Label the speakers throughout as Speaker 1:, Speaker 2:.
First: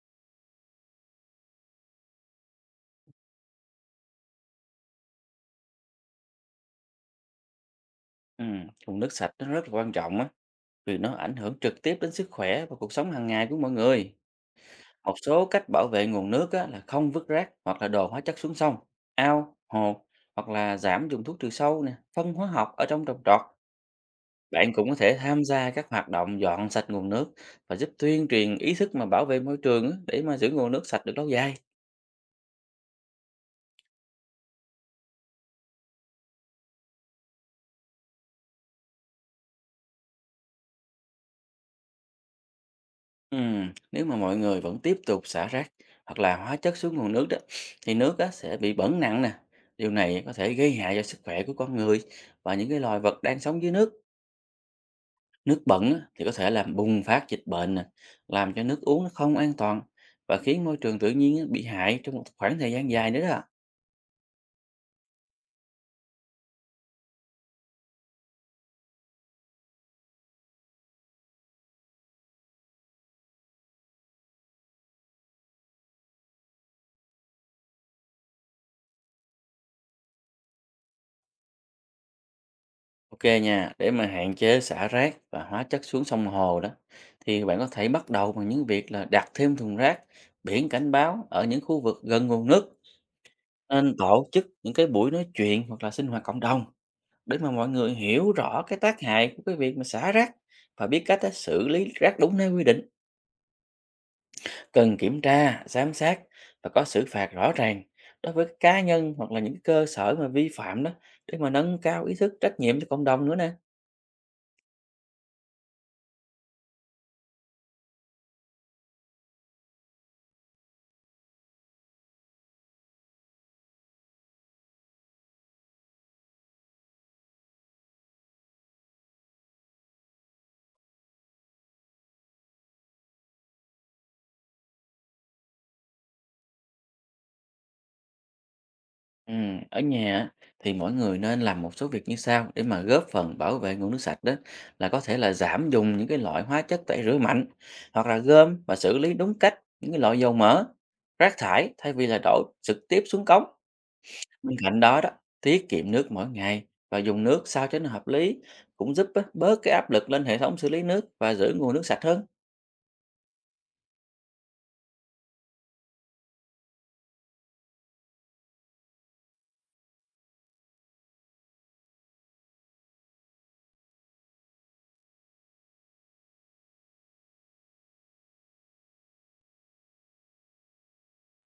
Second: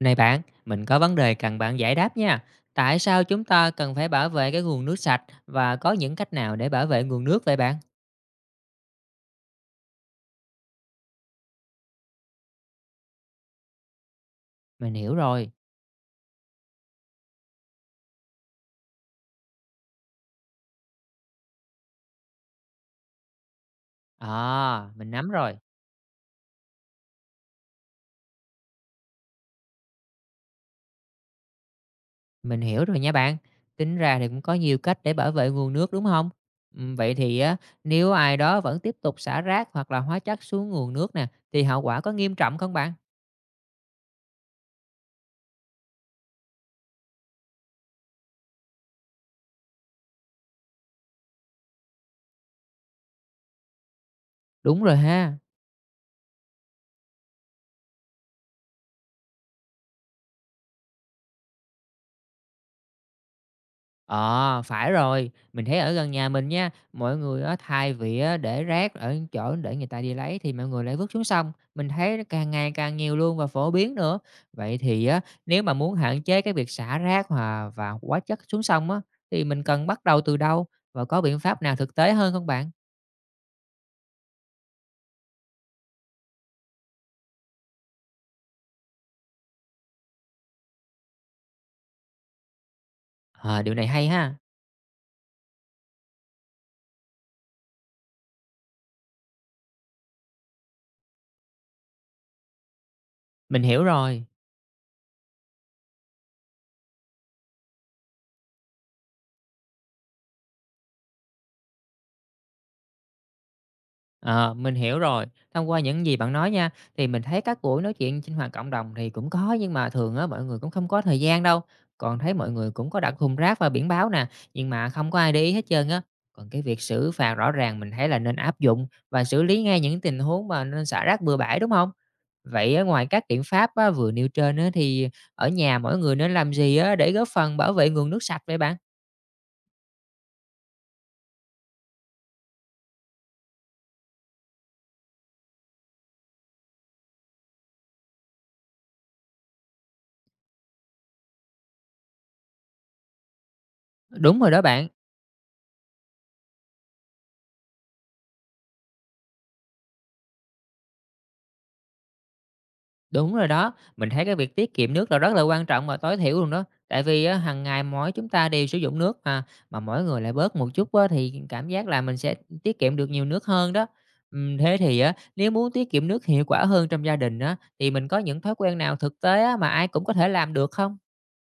Speaker 1: Này bạn, mình có vấn đề cần bạn giải đáp nha. Tại sao chúng ta cần phải bảo vệ cái nguồn nước sạch và có những cách nào để bảo vệ nguồn nước vậy bạn?
Speaker 2: Ừ, nguồn nước sạch nó rất là quan trọng á, vì nó ảnh hưởng trực tiếp đến sức khỏe và cuộc sống hàng ngày của mọi người.
Speaker 1: Mình
Speaker 2: Một
Speaker 1: hiểu
Speaker 2: số
Speaker 1: rồi.
Speaker 2: cách bảo vệ nguồn nước á, là không vứt rác hoặc là đồ hóa chất xuống sông, ao, hồ hoặc là giảm dùng thuốc trừ sâu nè, phân hóa học ở trong trồng trọt. Bạn cũng
Speaker 1: À,
Speaker 2: có
Speaker 1: mình
Speaker 2: thể
Speaker 1: nắm
Speaker 2: tham
Speaker 1: rồi.
Speaker 2: gia các hoạt động dọn sạch nguồn nước và giúp tuyên truyền ý thức mà bảo vệ môi trường á, để mà giữ nguồn nước sạch được lâu dài.
Speaker 1: Mình hiểu rồi nha bạn. Tính ra thì cũng có nhiều cách để bảo vệ nguồn nước đúng không? Ừ, vậy thì á, nếu ai đó vẫn tiếp tục xả rác hoặc là hóa chất xuống nguồn nước nè, thì hậu quả có nghiêm trọng không bạn?
Speaker 2: Nếu mà mọi người vẫn tiếp tục xả rác hoặc là hóa chất xuống nguồn nước đó thì nước á sẽ bị bẩn nặng nè. Điều này có thể gây hại cho sức khỏe của con người và những cái loài vật đang sống dưới nước.
Speaker 1: Đúng rồi ha.
Speaker 2: Nước bẩn á, thì có thể làm bùng phát dịch bệnh nè, làm cho nước uống nó không an toàn và khiến môi trường tự nhiên á, bị hại trong một khoảng thời gian dài nữa đó.
Speaker 1: Ờ, phải rồi, mình thấy ở gần nhà mình nha, mọi người á, thay vì á, để rác ở chỗ để người ta đi lấy thì mọi người lại vứt xuống sông. Mình thấy nó càng ngày càng nhiều luôn và phổ biến nữa. Vậy thì á, nếu mà muốn hạn chế cái việc xả rác và hóa chất xuống sông á, thì mình cần bắt đầu từ đâu và có biện pháp nào thực tế hơn không bạn?
Speaker 2: Ok nha, để mà hạn chế xả rác và hóa chất xuống sông hồ đó thì bạn có thể bắt đầu bằng những việc là đặt thêm thùng rác, biển cảnh báo ở những khu vực gần nguồn nước.
Speaker 1: Ờ, điều này
Speaker 2: Nên
Speaker 1: hay
Speaker 2: tổ
Speaker 1: ha,
Speaker 2: chức những cái buổi nói chuyện hoặc là sinh hoạt cộng đồng để mà mọi người hiểu rõ cái tác hại của cái việc mà xả rác và biết cách á, xử lý rác đúng nơi quy định.
Speaker 1: mình hiểu rồi.
Speaker 2: Cần kiểm tra, giám sát và có xử phạt rõ ràng đối với cá nhân hoặc là những cơ sở mà vi phạm đó để mà nâng cao ý thức trách nhiệm cho cộng đồng nữa nè.
Speaker 1: Ờ, mình hiểu rồi. Thông qua những gì bạn nói nha, thì mình thấy các buổi nói chuyện sinh hoạt cộng đồng thì cũng có nhưng mà thường á mọi người cũng không có thời gian đâu. Còn thấy mọi người cũng có đặt thùng rác và biển báo nè, nhưng mà không có ai để ý hết trơn á. Còn cái việc xử phạt rõ ràng mình thấy là nên áp dụng và xử lý ngay những tình huống mà nên xả rác bừa bãi đúng không? Vậy á, ngoài các biện pháp á, vừa nêu trên á, thì ở nhà mỗi người nên làm gì á, để góp phần bảo vệ nguồn nước sạch vậy bạn?
Speaker 2: Ừ, ở nhà á, thì mỗi người nên làm một số việc như sau để mà góp phần bảo vệ nguồn nước sạch đó, là có thể là giảm dùng những cái loại hóa chất tẩy rửa mạnh hoặc là gom và xử lý đúng cách những cái loại dầu mỡ, rác thải thay vì là đổ trực tiếp xuống cống.
Speaker 1: Đúng rồi
Speaker 2: Bên
Speaker 1: đó
Speaker 2: cạnh
Speaker 1: bạn.
Speaker 2: đó đó, tiết kiệm nước mỗi ngày và dùng nước sao cho nó hợp lý cũng giúp á, bớt cái áp lực lên hệ thống xử lý nước và giữ nguồn nước sạch hơn.
Speaker 1: Đúng rồi đó, mình thấy cái việc tiết kiệm nước là rất là quan trọng và tối thiểu luôn đó. Tại vì á, hằng ngày mỗi chúng ta đều sử dụng nước mà mỗi người lại bớt một chút á, thì cảm giác là mình sẽ tiết kiệm được nhiều nước hơn đó. Thế thì á, nếu muốn tiết kiệm nước hiệu quả hơn trong gia đình á, thì mình có những thói quen nào thực tế á, mà ai cũng có thể làm được không?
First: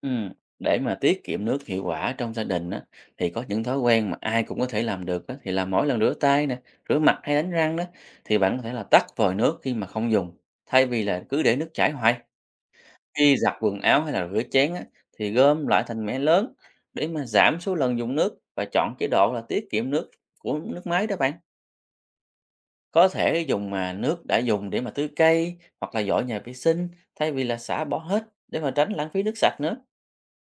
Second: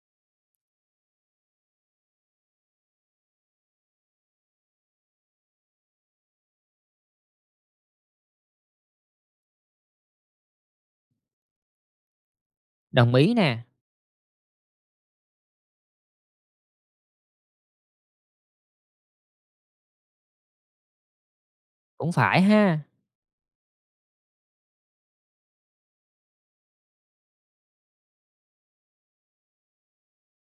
Speaker 2: Ừm, để mà tiết kiệm nước hiệu quả trong gia đình á, thì có những thói quen mà ai cũng có thể làm được á, thì là mỗi lần rửa tay nè, rửa mặt hay đánh răng đó thì bạn có thể là tắt vòi nước khi mà không dùng, thay vì là cứ để nước chảy hoài.
Speaker 1: Đồng ý
Speaker 2: Khi giặt
Speaker 1: nè,
Speaker 2: quần áo hay là rửa chén á, thì gom lại thành mẻ lớn để mà giảm số lần dùng nước và chọn chế độ là tiết kiệm nước của nước máy đó bạn.
Speaker 1: cũng phải ha.
Speaker 2: Có thể dùng mà nước đã dùng để mà tưới cây hoặc là dọn nhà vệ sinh thay vì là xả bỏ hết để mà tránh lãng phí nước sạch nữa.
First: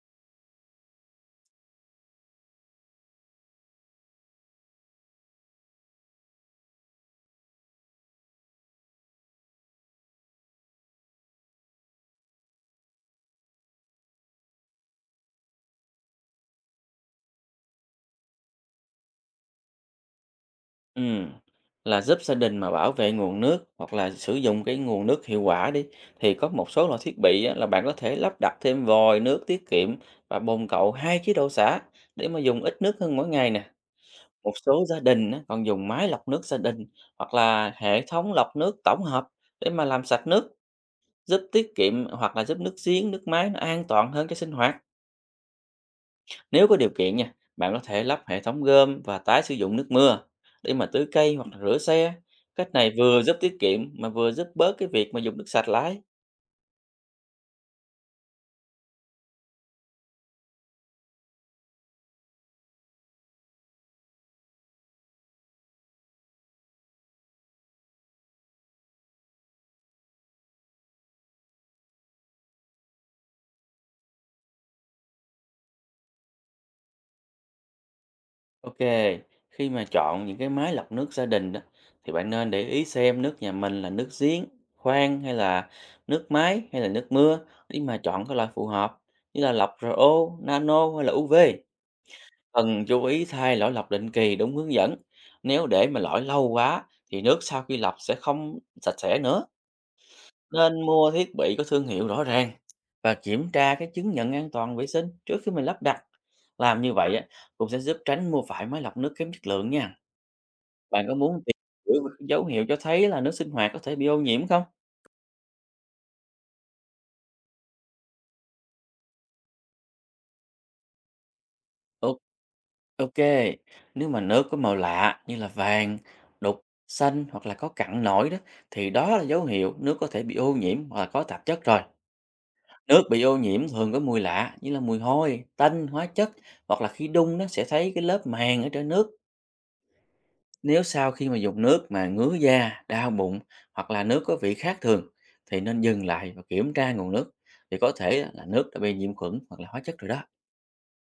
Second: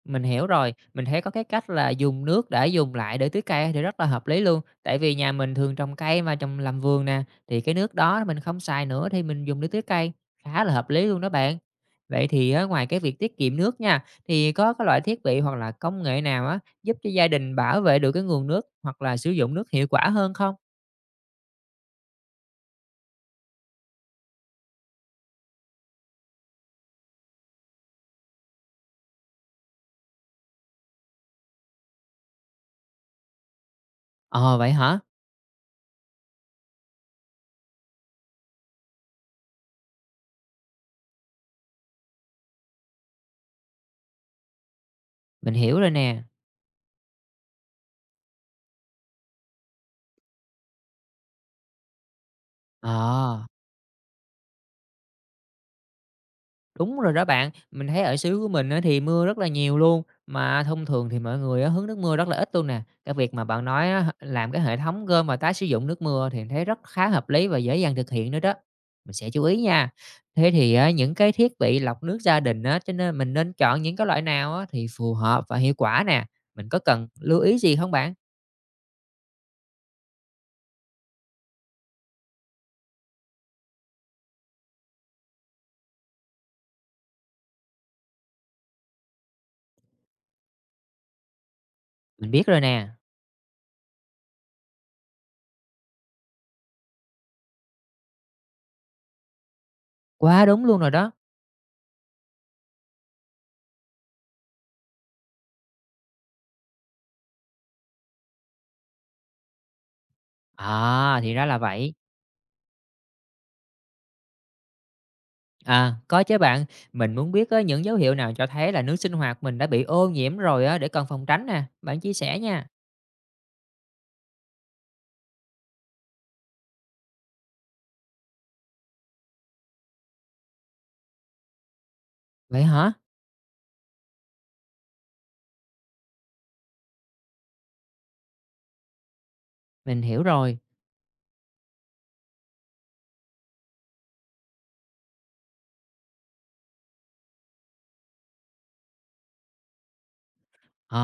Speaker 1: Mình hiểu rồi, mình thấy có cái cách là dùng nước để dùng lại để tưới cây thì rất là hợp lý luôn. Tại vì nhà mình thường trồng cây mà trồng làm vườn nè, thì cái nước đó mình không xài nữa thì mình dùng để tưới cây, khá là hợp lý luôn đó bạn. Vậy thì á, ngoài cái việc tiết kiệm nước nha, thì có cái loại thiết bị hoặc là công nghệ nào á giúp cho gia đình bảo vệ được cái nguồn nước hoặc là sử dụng nước hiệu quả hơn không?
Speaker 2: Ừm, là giúp gia đình mà bảo vệ nguồn nước hoặc là sử dụng cái nguồn nước hiệu quả đi thì có một số loại thiết bị á, là bạn có thể lắp đặt thêm vòi nước tiết kiệm và bồn cậu hai chế độ xả để mà dùng ít nước hơn mỗi ngày nè. Một
Speaker 1: Ờ vậy
Speaker 2: số gia
Speaker 1: hả?
Speaker 2: đình á, còn dùng máy lọc nước gia đình hoặc là hệ thống lọc nước tổng hợp để mà làm sạch nước, giúp tiết kiệm hoặc là giúp nước giếng, nước máy nó an toàn hơn cho sinh hoạt.
Speaker 1: Mình hiểu rồi nè.
Speaker 2: Nếu có điều kiện nha, bạn có thể lắp hệ thống gom và tái sử dụng nước mưa để mà tưới cây hoặc là rửa xe. Cách này vừa giúp
Speaker 1: Ờ.
Speaker 2: tiết kiệm mà vừa giúp bớt cái việc mà dùng nước sạch lái.
Speaker 1: Đúng rồi đó bạn, mình thấy ở xứ của mình á thì mưa rất là nhiều luôn, mà thông thường thì mọi người á hứng nước mưa rất là ít luôn nè. Cái việc mà bạn nói á, làm cái hệ thống gom và tái sử dụng nước mưa thì mình thấy rất khá hợp lý và dễ dàng thực hiện nữa đó. Mình sẽ chú ý nha. Thế thì á, những cái thiết bị lọc nước gia đình á, cho nên mình nên chọn những cái loại nào á thì phù hợp và hiệu quả nè. Mình có cần lưu ý gì không bạn?
Speaker 2: Ok, khi mà chọn những cái máy lọc nước gia đình đó, thì bạn nên để ý xem nước nhà mình là nước giếng, khoan hay là nước máy hay là nước mưa để mà chọn cái loại phù hợp như là lọc RO, nano hay là UV.
Speaker 1: Mình biết rồi
Speaker 2: Cần
Speaker 1: nè.
Speaker 2: chú ý thay lõi lọc định kỳ đúng hướng dẫn. Nếu để mà lõi lâu quá thì nước sau khi lọc sẽ không sạch sẽ nữa.
Speaker 1: Quá đúng luôn
Speaker 2: Nên
Speaker 1: rồi
Speaker 2: mua
Speaker 1: đó.
Speaker 2: thiết bị có thương hiệu rõ ràng và kiểm tra cái chứng nhận an toàn vệ sinh trước khi mình lắp đặt. Làm như vậy á, cũng sẽ giúp tránh mua phải máy lọc nước kém chất lượng nha. Bạn có
Speaker 1: À, thì
Speaker 2: muốn
Speaker 1: ra
Speaker 2: tìm
Speaker 1: là vậy.
Speaker 2: hiểu về các dấu hiệu cho thấy là nước sinh hoạt có thể bị ô nhiễm không?
Speaker 1: À, có chứ bạn. Mình muốn biết á, những dấu hiệu nào cho thấy là nước sinh hoạt mình đã bị ô nhiễm rồi á, để cần phòng tránh nè. Bạn chia
Speaker 2: Ô-
Speaker 1: sẻ nha.
Speaker 2: Ok, nếu mà nước có màu lạ như là vàng, đục, xanh hoặc là có cặn nổi đó thì đó là dấu hiệu nước có thể bị ô nhiễm hoặc là có tạp chất rồi.
Speaker 1: Vậy hả?
Speaker 2: Nước bị ô nhiễm thường có mùi lạ như là mùi hôi, tanh, hóa chất hoặc là khi đun nó sẽ thấy cái lớp màng ở trên nước.
Speaker 1: Mình hiểu rồi.
Speaker 2: Nếu sau khi mà dùng nước mà ngứa da, đau bụng hoặc là nước có vị khác thường thì nên dừng lại và kiểm tra nguồn nước vì có thể là nước đã bị nhiễm khuẩn hoặc là hóa chất rồi đó.
Speaker 1: À,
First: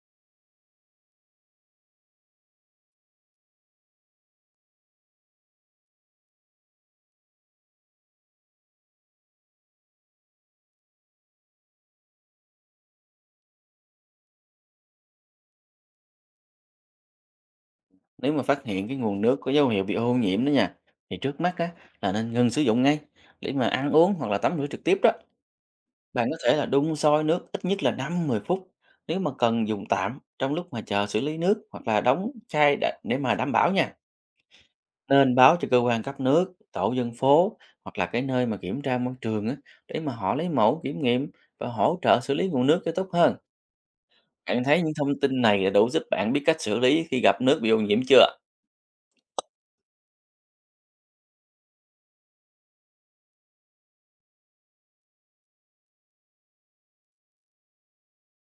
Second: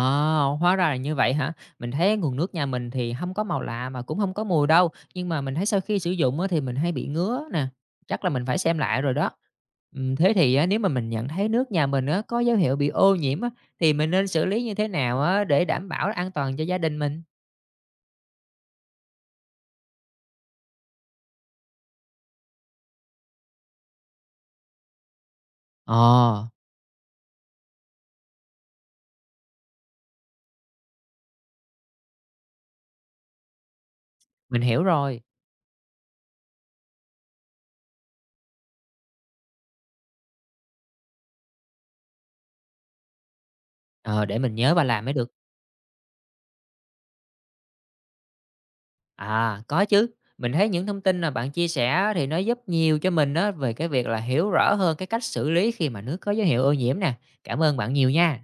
Speaker 1: hóa ra là như vậy hả? Mình thấy nguồn nước nhà mình thì không có màu lạ mà cũng không có mùi đâu. Nhưng mà mình thấy sau khi sử dụng á, thì mình hay bị ngứa nè. Chắc là mình phải xem lại rồi đó. Ừ, thế thì á, nếu mà mình nhận thấy nước nhà mình á, có dấu hiệu bị ô nhiễm á, thì mình nên xử lý như thế nào á, để đảm bảo an toàn cho gia đình mình?
Speaker 2: Nếu mà phát hiện cái nguồn nước có dấu hiệu bị ô nhiễm đó nha thì trước mắt á, là nên ngừng sử dụng ngay để mà ăn uống hoặc là tắm rửa trực tiếp đó.
Speaker 1: Ồ,
Speaker 2: Bạn có thể là đun sôi nước ít nhất là 5-10 phút nếu mà cần dùng tạm trong lúc mà chờ xử lý nước hoặc là đóng chai để mà đảm bảo nha.
Speaker 1: mình hiểu rồi.
Speaker 2: Nên báo cho cơ quan cấp nước, tổ dân phố hoặc là cái nơi mà kiểm tra môi trường á, để mà họ lấy mẫu kiểm nghiệm và hỗ trợ xử lý nguồn nước cho tốt hơn.
Speaker 1: Ờ, để mình
Speaker 2: Bạn
Speaker 1: nhớ
Speaker 2: thấy
Speaker 1: và
Speaker 2: những
Speaker 1: làm mới
Speaker 2: thông
Speaker 1: được.
Speaker 2: tin này đã đủ giúp bạn biết cách xử lý khi gặp nước bị ô nhiễm chưa?
Speaker 1: À, có chứ. Mình thấy những thông tin mà bạn chia sẻ thì nó giúp nhiều cho mình đó về cái việc là hiểu rõ hơn cái cách xử lý khi mà nước có dấu hiệu ô nhiễm nè. Cảm ơn bạn nhiều nha.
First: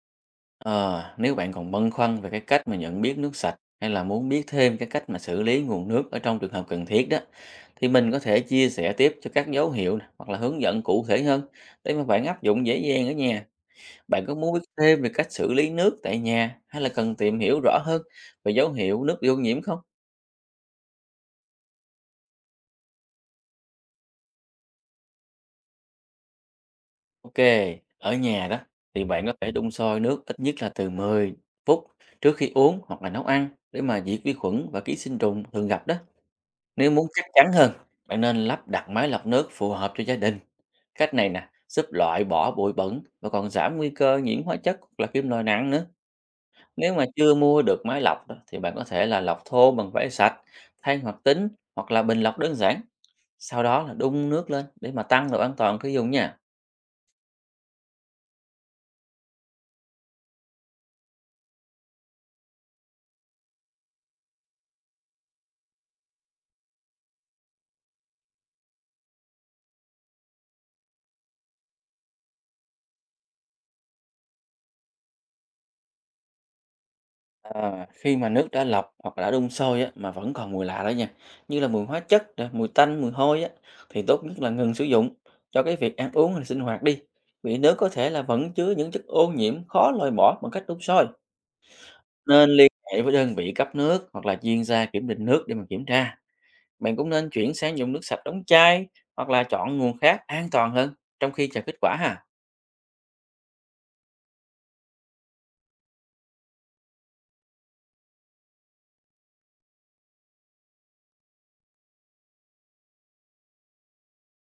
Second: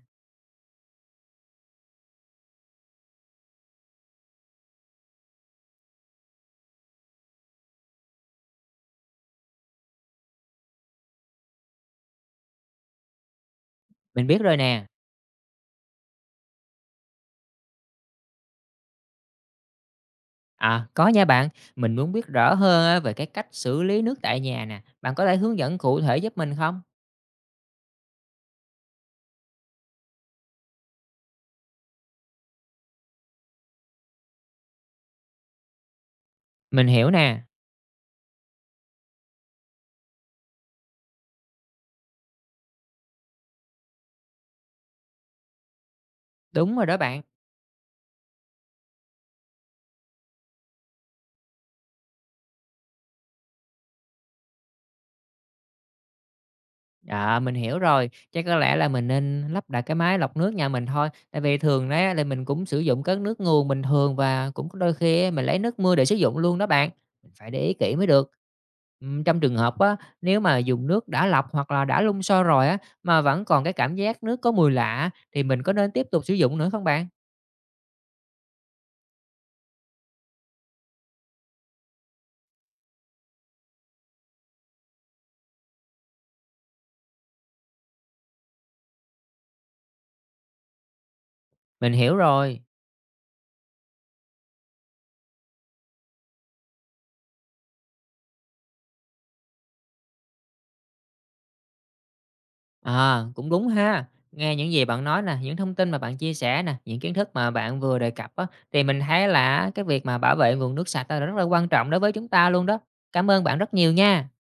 Speaker 2: Ờ, nếu bạn còn băn khoăn về cái cách mà nhận biết nước sạch hay là muốn biết thêm cái cách mà xử lý nguồn nước ở trong trường hợp cần thiết đó thì mình có thể chia sẻ tiếp cho các dấu hiệu nè, hoặc là hướng dẫn cụ thể hơn để mà bạn áp dụng dễ dàng ở nhà. Bạn
Speaker 1: Mình
Speaker 2: có
Speaker 1: biết
Speaker 2: muốn
Speaker 1: rồi
Speaker 2: biết
Speaker 1: nè.
Speaker 2: thêm về cách xử lý nước tại nhà hay là cần tìm hiểu rõ hơn về dấu hiệu nước bị ô nhiễm không?
Speaker 1: À, có nha bạn. Mình muốn biết rõ hơn á, về cái cách xử lý nước tại nhà nè. Bạn có thể hướng dẫn cụ thể giúp mình không?
Speaker 2: Ok, ở nhà đó thì bạn có thể đun sôi nước ít nhất là từ 10 phút trước khi uống hoặc là nấu ăn để mà diệt vi khuẩn và ký sinh trùng thường gặp đó.
Speaker 1: Mình
Speaker 2: Nếu muốn
Speaker 1: hiểu
Speaker 2: chắc
Speaker 1: nè.
Speaker 2: chắn hơn, bạn nên lắp đặt máy lọc nước phù hợp cho gia đình. Cách này nè, giúp loại bỏ bụi bẩn và còn giảm nguy cơ nhiễm hóa chất hoặc là kim loại nặng nữa.
Speaker 1: Đúng rồi
Speaker 2: Nếu
Speaker 1: đó
Speaker 2: mà
Speaker 1: bạn.
Speaker 2: chưa mua được máy lọc đó, thì bạn có thể là lọc thô bằng vải sạch, than hoạt tính hoặc là bình lọc đơn giản. Sau đó là đun nước lên để mà tăng độ an toàn khi dùng nha.
Speaker 1: À, mình hiểu rồi, chắc có lẽ là mình nên lắp đặt cái máy lọc nước nhà mình thôi, tại vì thường đấy á là mình cũng sử dụng cái nước nguồn bình thường và cũng có đôi khi á mình lấy nước mưa để sử dụng luôn đó bạn, mình phải để ý kỹ mới được. Trong trường hợp á, nếu mà dùng nước đã lọc hoặc là đã đun sôi rồi á, mà vẫn còn cái cảm giác nước có mùi lạ thì mình có nên tiếp tục sử dụng nữa không bạn?
Speaker 2: À, khi mà nước đã lọc hoặc đã đun sôi á, mà vẫn còn mùi lạ đó nha, như là mùi hóa chất, nè, mùi tanh, mùi hôi á, thì tốt nhất là ngừng sử dụng cho cái việc ăn uống hay sinh hoạt đi. Vì nước có thể là vẫn chứa những chất ô nhiễm khó loại bỏ bằng cách đun sôi.
Speaker 1: Mình hiểu
Speaker 2: Nên
Speaker 1: rồi.
Speaker 2: liên hệ với đơn vị cấp nước hoặc là chuyên gia kiểm định nước để mà kiểm tra. Bạn cũng nên chuyển sang dùng nước sạch đóng chai hoặc là chọn nguồn khác an toàn hơn trong khi chờ kết quả ha.
Speaker 1: À, cũng đúng ha. Nghe những gì bạn nói nè, những thông tin mà bạn chia sẻ nè, những kiến thức mà bạn vừa đề cập á, thì mình thấy là cái việc mà bảo vệ nguồn nước sạch á là rất là quan trọng đối với chúng ta luôn đó. Cảm ơn bạn rất nhiều nha.